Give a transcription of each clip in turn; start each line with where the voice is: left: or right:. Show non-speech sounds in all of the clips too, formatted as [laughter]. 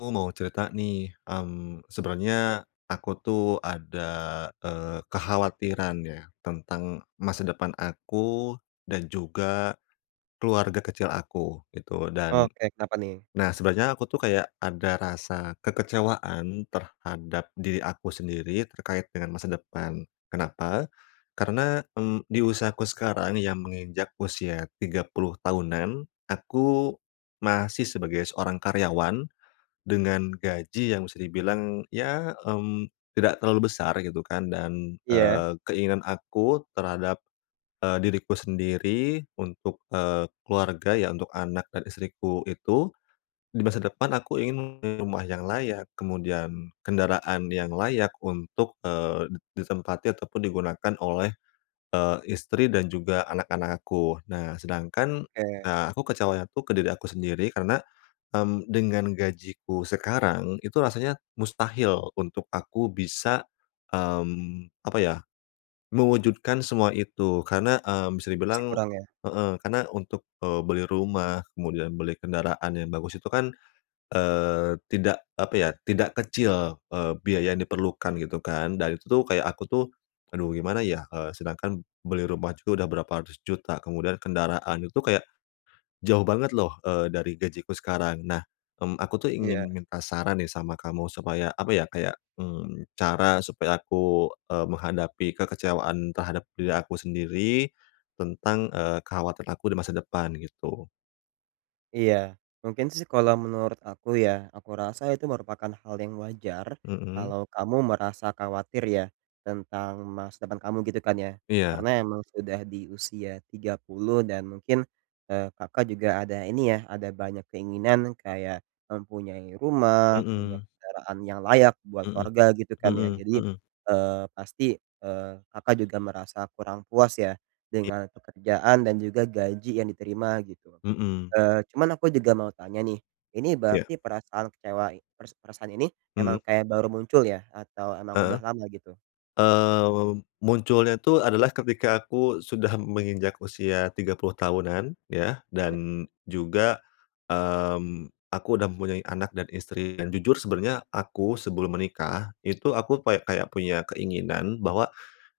left: Ku mau cerita nih, mmm, sebenarnya aku tuh ada, eee, kekhawatiran ya tentang masa depan aku dan juga keluarga kecil aku gitu. Dan
right: Oke. Kenapa nih?
left: nah sebenarnya aku tuh kayak ada rasa kekecewaan terhadap diri aku sendiri terkait dengan masa depan. Kenapa? Karena, mmm, di usiaku sekarang yang menginjak usia 30 tahunan, aku masih sebagai seorang karyawan dengan gaji yang bisa dibilang ya, mmm, tidak terlalu besar gitu kan. Dan,
right: Iya.
left: eee, keinginan aku terhadap, eee, diriku sendiri, untuk, eee, keluarga ya, untuk anak dan istriku itu, di masa depan aku ingin rumah yang layak, kemudian kendaraan yang layak untuk, eee, di ditempati ataupun digunakan oleh, eee, istri dan juga anak-anak aku. Nah, sedangkan,
right: Oke.
left: ah, aku kecewanya tuh ke diri aku sendiri karena, mmm, dengan gajiku sekarang itu rasanya mustahil untuk aku bisa, mmm, apa ya, mewujudkan semua itu. Karena, mmm, bisa
right: Sih
left: dibilang
right: kurang ya.
left: heeh, karena untuk, eee, beli rumah, kemudian beli kendaraan yang bagus itu kan, eee, tidak, apa ya, tidak kecil, eee, biaya yang diperlukan gitu kan. Dan itu tuh kayak aku tuh, "Aduh, gimana ya?" Eee, sedangkan beli rumah juga udah berapa ratus juta, kemudian kendaraan itu kayak jauh banget loh, eee, dari gajiku sekarang. Nah, mmm, aku tuh
right: Iya.
left: ingin minta saran nih sama kamu supaya, apa ya, kayak, mmm, cara supaya aku, eee, menghadapi kekecewaan terhadap diri aku sendiri, tentang, eee, kekhawatiran aku di masa depan gitu.
right: Iya. Mungkin sih kalau menurut aku ya, aku rasa itu merupakan hal yang wajar
left: Mhm.
right: kalau kamu merasa khawatir ya tentang masa depan kamu, gitu kan ya.
left: Iya.
right: Karena emang udah di usia 30 dan mungkin, eee, Kakak juga ada ini ya, ada banyak keinginan, kayak mempunyai rumah, punya
left: Mhm.
right: kendaraan yang layak buat
left: Mhm.
right: keluarga gitu kan ya.
left: Mhm
right: Jadi,
left: mhm.
right: eee, pasti, eee, Kakak juga merasa kurang puas ya
left: I
right: dengan pekerjaan dan juga gaji yang diterima gitu.
left: Mhm.
right: Eee, cuman aku juga mau tanya nih. Ini
left: Iya.
right: berarti perasaan kecewa i peras perasaan ini,
left: Hmm?
right: emang kayak baru muncul ya? Atau emang
left: Heeh?
right: udah lama, gitu?
left: Eee, mem mem munculnya tuh adalah ketika aku sudah menginjak usia 30 tahunan, ya,
right: Ya.
left: dan juga, mmm, aku udah mempunyai anak dan istri dan jujur sebenarnya aku sebelum menikah itu aku pay kayak punya keinginan, bahwa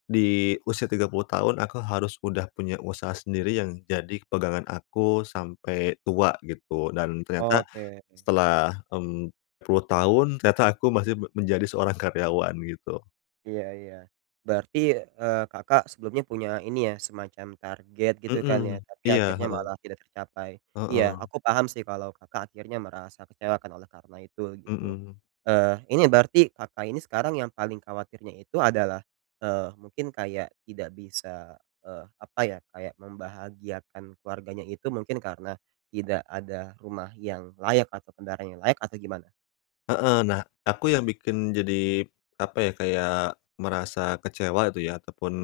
left: di usia 30 tahun aku harus udah punya usaha sendiri yang jadi pegangan aku sampai tua gitu dan ternyata
right: Oke.
left: setelah, mmm, puluh tahun ternyata aku masih me menjadi seorang karyawan gitu.
right: Iya iya. Berarti, eee, Kakak sebelumnya punya ini ya, semacam target gitu kan ya?
left: Mhm,
right: Tapi
left: iya
right: akhirnya
left: heeh.
right: malah tidak tercapai. Iya,
left: Heeh.
right: aku paham sih kalau Kakak akhirnya merasa kecewa kan oleh karena itu gitu.
left: Mhm.
right: Eee, ini berarti Kakak ini sekarang yang paling khawatirnya itu adalah, eee, mungkin kayak tidak bisa, eee, apa ya, kayak membahagiakan keluarganya itu mungkin karena tidak ada rumah yang layak atau kendaraan yang layak atau gimana?
left: Heeh. Nah, aku yang bikin jadi, apa ya kayak merasa kecewa itu ya ataupun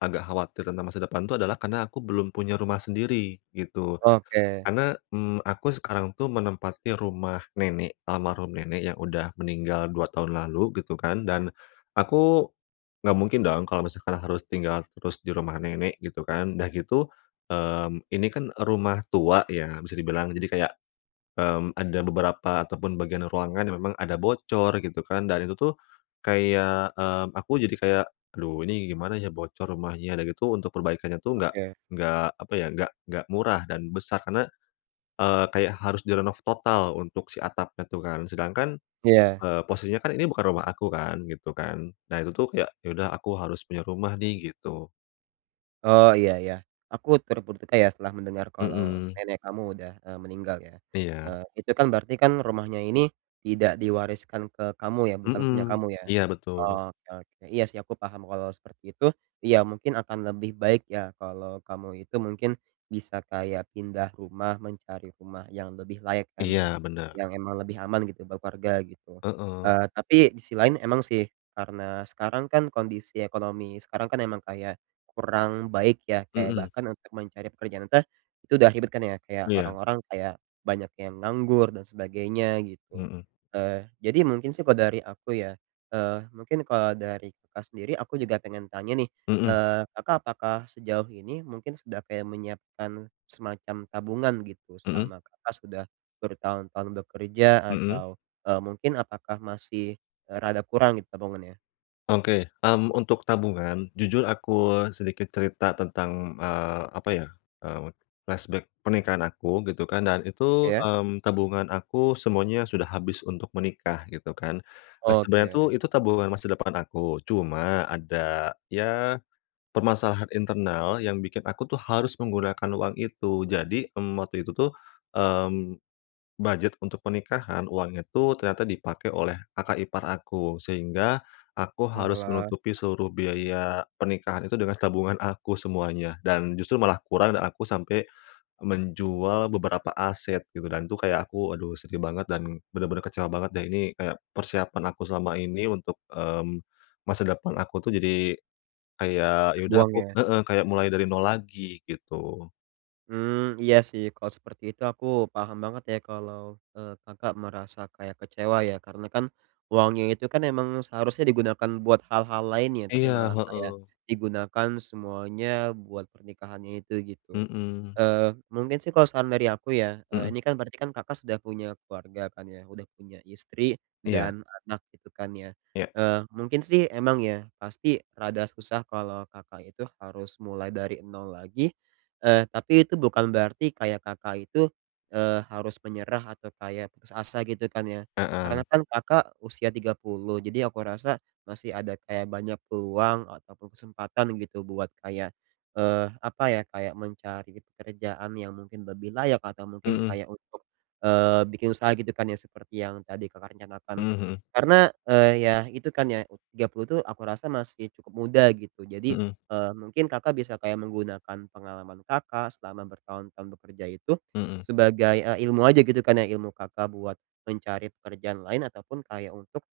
left: agak khawatir tentang masa depan tuh adalah karena aku belum punya rumah sendiri gitu.
right: Oke.
left: Karena, mmm, aku sekarang tuh menempati rumah nenek almarhum nenek yang udah meninggal 2 tahun lalu, gitu kan, dan aku nggak mungkin dong kalau misalkan harus tinggal terus di rumah nenek gitu kan. Dah gitu, mmm, ini kan rumah tua ya bisa dibilang jadi kayak, mmm, ada beberapa ataupun bagian ruangan yang memang ada bocor gitu kan dan itu tuh kayak, mmm, aku jadi kayak, "Aduh ini gimana ya bocor rumahnya." Udah gitu untuk perbaikannya tuh nggak
right: Oke.
left: nggak apa ya, nggak nggak murah, dan besar, karena, eee, kayak harus direnov total untuk si atapnya tuh kan. Sedangkan,
right: Iya.
left: eee, posisinya kan ini bukan rumah aku kan, gitu kan. Nah, itu tuh kayak, "Ya udah, aku harus punya rumah nih." Gitu.
right: Oh, iya iya. Aku turut berduka ya setelah mendengar kalau
left: Mhm.
right: nenek kamu udah, eee, meninggal ya.
left: Iya.
right: Eee, itu kan berarti kan rumahnya ini tidak diwariskan ke kamu ya? Bukan punya
left: Mhm.
right: kamu ya?
left: Iya, betul.
right: Oh oke oke, iya sih, aku paham kalau seperti itu, iya mungkin akan lebih baik ya kalau kamu itu mungkin bisa kayak pindah rumah mencari rumah yang lebih layak kan ya,
left: Iya, bener.
right: yang emang lebih aman gitu buat keluarga gitu.
left: Heeh.
right: Eee, tapi di si lain emang sih, karena sekarang kan kondisi ekonomi sekarang kan emang kayak kurang baik ya, kayak
left: Mhm.
right: bahkan untuk mencari pekerjaan tah itu udah ribet kan ya, kayak
left: Iya.
right: orang-orang kayak banyak yang nganggur dan sebagainya gitu.
left: Mhm.
right: Eee, jadi mungkin sih kalau dari aku ya, eee, mungkin kalau dari Kakak sendiri aku juga pengen tanya nih.
left: Mhm.
right: Eee, Kakak apakah sejauh ini mungkin sudah kayak menyiapkan semacam tabungan gitu
left: Mhm?
right: selama Kakak sudah bertahun-tahun bekerja
left: Mhm?
right: atau, eee, mungkin apakah masih, eee, rada kurang nih tabungannya?
left: Oke. Mmm, untuk tabungan jujur aku sedikit cerita tentang, eee, apa ya, eee, flashback pernikahan aku gitu kan, dan itu,
right: Iya?
left: mmm, tabungan aku semuanya sudah habis untuk menikah gitu kan. Eee, sebenarnya
right: Oke.
left: tuh itu tabungan masa depan aku, cuma ada ya, permasalahan internal yang bikin aku tuh harus menggunakan uang itu. Jadi, mmm, waktu itu tuh, mmm, budget untuk pernikahan, uangnya tuh ternyata dipakai oleh kakak ipar aku. Sehingga aku harus
right: Oalah.
left: menutupi seluruh biaya pernikahan itu dengan tabungan aku semuanya dan justru malah kurang dan aku sampai menjual beberapa aset gitu dan tuh kayak aku, aduh sedih banget, dan benar-benar kecewa banget deh. Ini kayak persiapan aku selama ini untuk, mmm, masa depan aku tuh jadi kayak ya udah
right: kebuang
left: aku
right: ya.
left: heeh, kayak mulai dari nol lagi gitu.
right: Mmm, iya sih. Kalau seperti itu aku paham banget ya, kalau, eee, Kakak merasa kayak kecewa ya. Karena kan uangnya itu kan emang seharusnya digunakan buat hal-hal lain ya? Tapi
left: Iya,
right: malah kayak
left: heeh.
right: digunakan semuanya buat pernikahannya itu gitu.
left: Mhm.
right: Eee, mungkin sih kalo saran dari aku ya, eee,
left: Mhm.
right: ini kan berarti kan Kakak sudah punya keluarga kan ya? Udah punya istri
left: Iya.
right: dan anak gitu kan ya?
left: Ya.
right: Eee, mungkin sih emang ya pasti rada susah kalo Kakak itu harus mulai dari nol lagi. Eee, tapi itu bukan berarti kayak Kakak itu, eee, harus menyerah atau kayak putus asa gitu kan ya.
left: Heeh.
right: Karena kan Kakak usia 30, jadi aku rasa masih ada kayak banyak peluang ataupun kesempatan gitu buat kayak, eee, apa ya, kayak mencari pekerjaan yang mungkin lebih layak atau mungkin
left: Mhm.
right: kayak untuk, eee, bikin usaha gitu kan ya seperti yang tadi Kakak rencanakan.
left: Mhm mhm.
right: Karena, eee, ya itu kan ya u 30 tuh aku rasa masih cukup muda gitu. Jadi,
left: Mhm.
right: eee, mungkin Kakak bisa kayak menggunakan pengalaman Kakak selama bertahun-tahun bekerja itu,
left: Mhm.
right: sebagai, eee, ilmu aja gitu kan ya. Ilmu Kakak buat mencari pekerjaan lain ataupun kayak untuk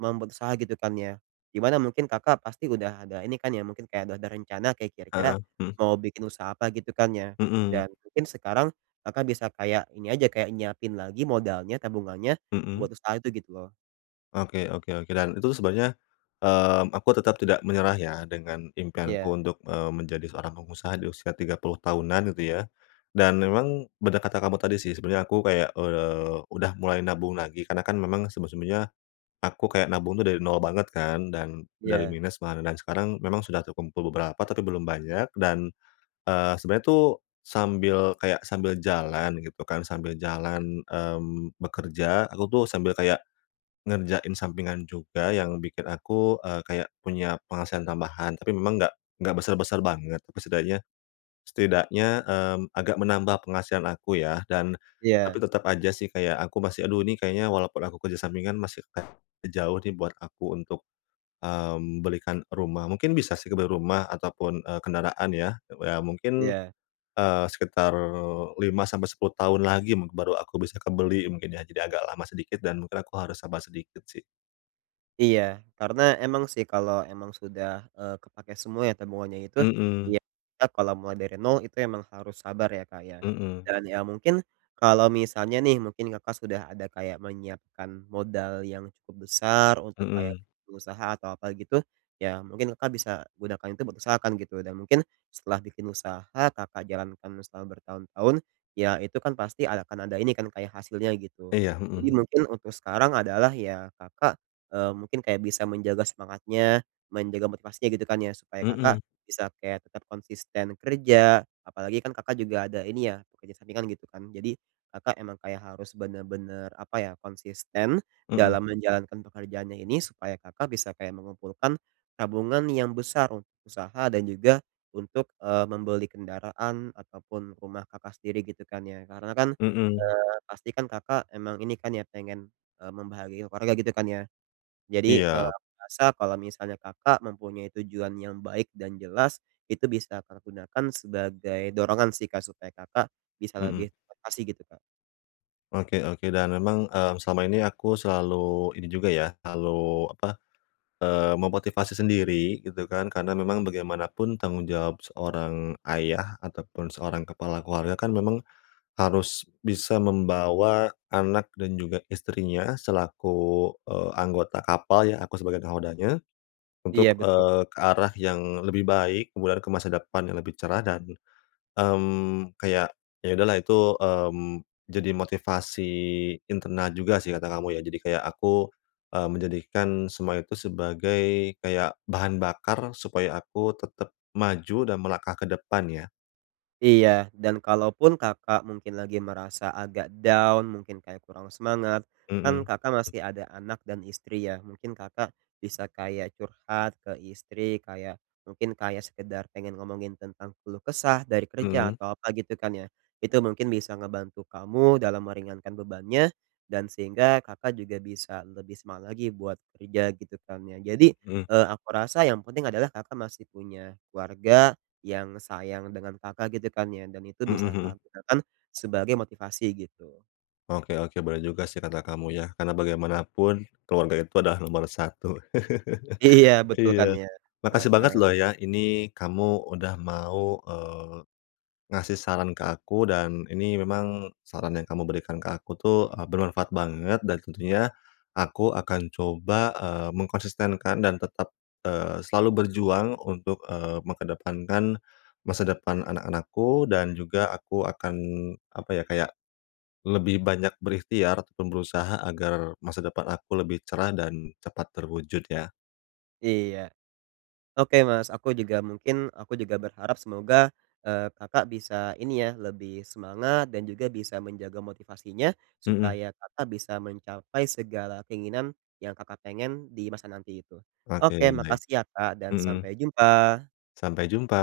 right: membuat usaha gitu kan ya. Di mana mungkin Kakak pasti udah ada ini kan ya, mungkin kayak udah ada rencana kayak
left: Heeh,
right: kira-kira
left: mhm.
right: mau bikin usaha apa gitu kan ya?
left: Mhm.
right: Dan mungkin sekarang, Kakak bisa kayak, ini aja kayak nyiapin lagi modalnya, tabungannya
left: Mhm?
right: buat usaha itu gitu loh.
left: Oke oke oke. Dan itu sebenarnya, mmm, aku tetap tidak menyerah ya dengan impianku
right: Iya.
left: untuk, eee, menjadi seorang pengusaha di usia 30 tahunan itu ya dan memang benar kata kamu tadi sih, sebenarnya aku kayak, eee, udah mulai nabung lagi, karena kan memang sebelum-sebelumnya aku kayak nabung itu dari nol banget kan, dan dari
right: Iya.
left: minus malahan dan sekarang memang sudah terkumpul beberapa tapi belum banyak, dan, eee, sebenarnya tuh sambil kayak, sambil jalan gitu kan, sambil jalan, mmm, bekerja, aku tuh sambil kayak ngerjain sampingan juga yang bikin aku, eee, kayak punya penghasilan tambahan. Tapi memang nggak nggak besar-besar banget, setidaknya setidaknya, mmm, agak menambah penghasilan aku ya. Dan tapi
right: Iya.
left: tetap aja sih kayak aku masih, "Aduh ini kayaknya walaupun aku kerja sampingan masih jauh nih buat aku untuk, mmm, belikan rumah." Mungkin bisa sih kebeli rumah ataupun, eee, kendaraan ya. Eee, ya mungkin,
right: Iya.
left: eee, sekitar 5 sampai 10 tahun lagi mungkin baru aku bisa kebeli mungkin ya, jadi agak lama sedikit dan mungkin aku harus sabar sedikit sih.
right: Iya. Karena emang sih kalau emang sudah, eee, kepake semua ya tabungannya itu,
left: Mhm.
right: yap Kak kalau mulai dari nol itu emang harus sabar ya Kak ya.
left: Mhm.
right: Dan ya mungkin kalau misalnya nih, mungkin Kakak sudah ada kayak menyiapkan modal yang cukup besar untuk kayak
left: Mhm.
right: pengusaha atau apa gitu, ya mungkin Kakak bisa gunakan itu buat usaha kan gitu. Dan mungkin setelah bikin usaha, Kakak jalankan setelah bertahun-tahun ya itu kan pasti ada akan ada ini kan kayak hasilnya gitu.
left: Iya,
right: Jadi
left: mhm.
right: mungkin untuk sekarang adalah ya Kakak, eee, mungkin kayak bisa menjaga semangatnya, menjaga motivasinya gitu kan ya. Supaya kakak
left: Mhm.
right: bisa kayak tetap konsisten kerja, apalagi kan Kakak juga ada ini ya kerja sampingan gitu kan, jadi Kakak emang kayak harus benar-benar, apa ya, konsisten
left: Mhm.
right: dalam menjalankan pekerjaannya ini supaya Kakak bisa kayak mengumpulkan tabungan yang besar u usaha, dan juga untuk, eee, membeli kendaraan ataupun rumah Kakak sendiri gitu kan ya. Karena kan,
left: Mhm.
right: eee, pasti kan Kakak emang ini kan ya pengen, eee, membahagiakan keluarga gitu kan ya. Jadi, eee,
left: Iya.
right: aku rasa kalau misalnya Kakak mempunyai tujuan yang baik dan jelas, itu bisa Kakak gunakan sebagai dorongan sih Kak, supaya Kakak bisa
left: Mhm.
right: lebih termotivasi gitu, Kak.
left: Oke oke, dan memang, mmm, selama ini aku selalu ini juga ya, kalu apa, eee, memotivasi sendiri gitu kan. Karena memang bagaimanapun tanggung jawab seorang ayah ataupun seorang kepala keluarga kan, memang harus bisa membawa anak dan juga istrinya selaku, eee, anggota kapal ya, aku sebagai nakhodanya
right: Iya,
left: untuk,
right: betu.
left: eee, ke arah yang lebih baik, kemudian ke masa depan yang lebih cerah, dan, mmm, kayak, ya udahlah itu, mmm, jadi motivasi internal juga sih, kata kamu ya. Jadi kayak aku, eee, menjadikan semua itu sebagai, kayak bahan bakar supaya aku tetap maju dan melangkah ke depan ya.
right: Iya. Dan kalaupun Kakak mungkin lagi merasa agak down, mungkin kayak kurang semangat, kan
left: Mhm.
right: Kakak masih ada anak dan istri ya. Mungkin Kakak bisa kayak curhat ke istri, kayak mungkin kayak sekedar pengen ngomongin tentang keluh kesah dari kerja
left: Mmm?
right: atau apa gitu kan ya. Itu mungkin bisa ngebantu kamu dalam meringankan bebannya dan sehingga Kakak juga bisa lebih semangat lagi buat kerja gitu kan ya. Jadi,
left: Mhm.
right: eee, aku rasa yang penting adalah Kakak masih punya keluarga yang sayang dengan Kakak gitu kan ya dan itu
left: Mhm
right: bisa
left: mhm.
right: Kakak gunakan sebagai motivasi gitu.
left: Oke oke. Boleh juga sih kata kamu ya. Karena bagaimanapun keluarga itu adalah nomor 1.
right: Iya,
left: [chuckles]
right: betul kan
left: Iya.
right: ya.
left: Makasih banget loh
right: Heeh.
left: ya, ini kamu udah mau, eee, ngasih saran ke aku dan ini memang saran yang kamu berikan ke aku tuh, eee, bermanfaat banget dan tentunya aku akan coba, eee, mengkonsistenkan dan tetap, eee, selalu berjuang untuk, eee, mengedepankan masa depan anak-anakku dan juga aku akan, apa ya, kayak lebih banyak berikhtiar ataupun berusaha agar masa depan aku lebih cerah dan cepat terwujud ya.
right: Iya. Oke Mas, aku juga mungkin aku juga berharap semoga, eee, Kakak bisa ini ya lebih semangat dan juga bisa menjaga motivasinya,
left: Mhm.
right: supaya Kakak bisa mencapai segala keinginan yang Kakak pengen di masa nanti itu. Oke
left: Oke, baik.
right: makasih ya, Kak dan
left: Mhm.
right: sampai jumpa.
left: Sampai jumpa.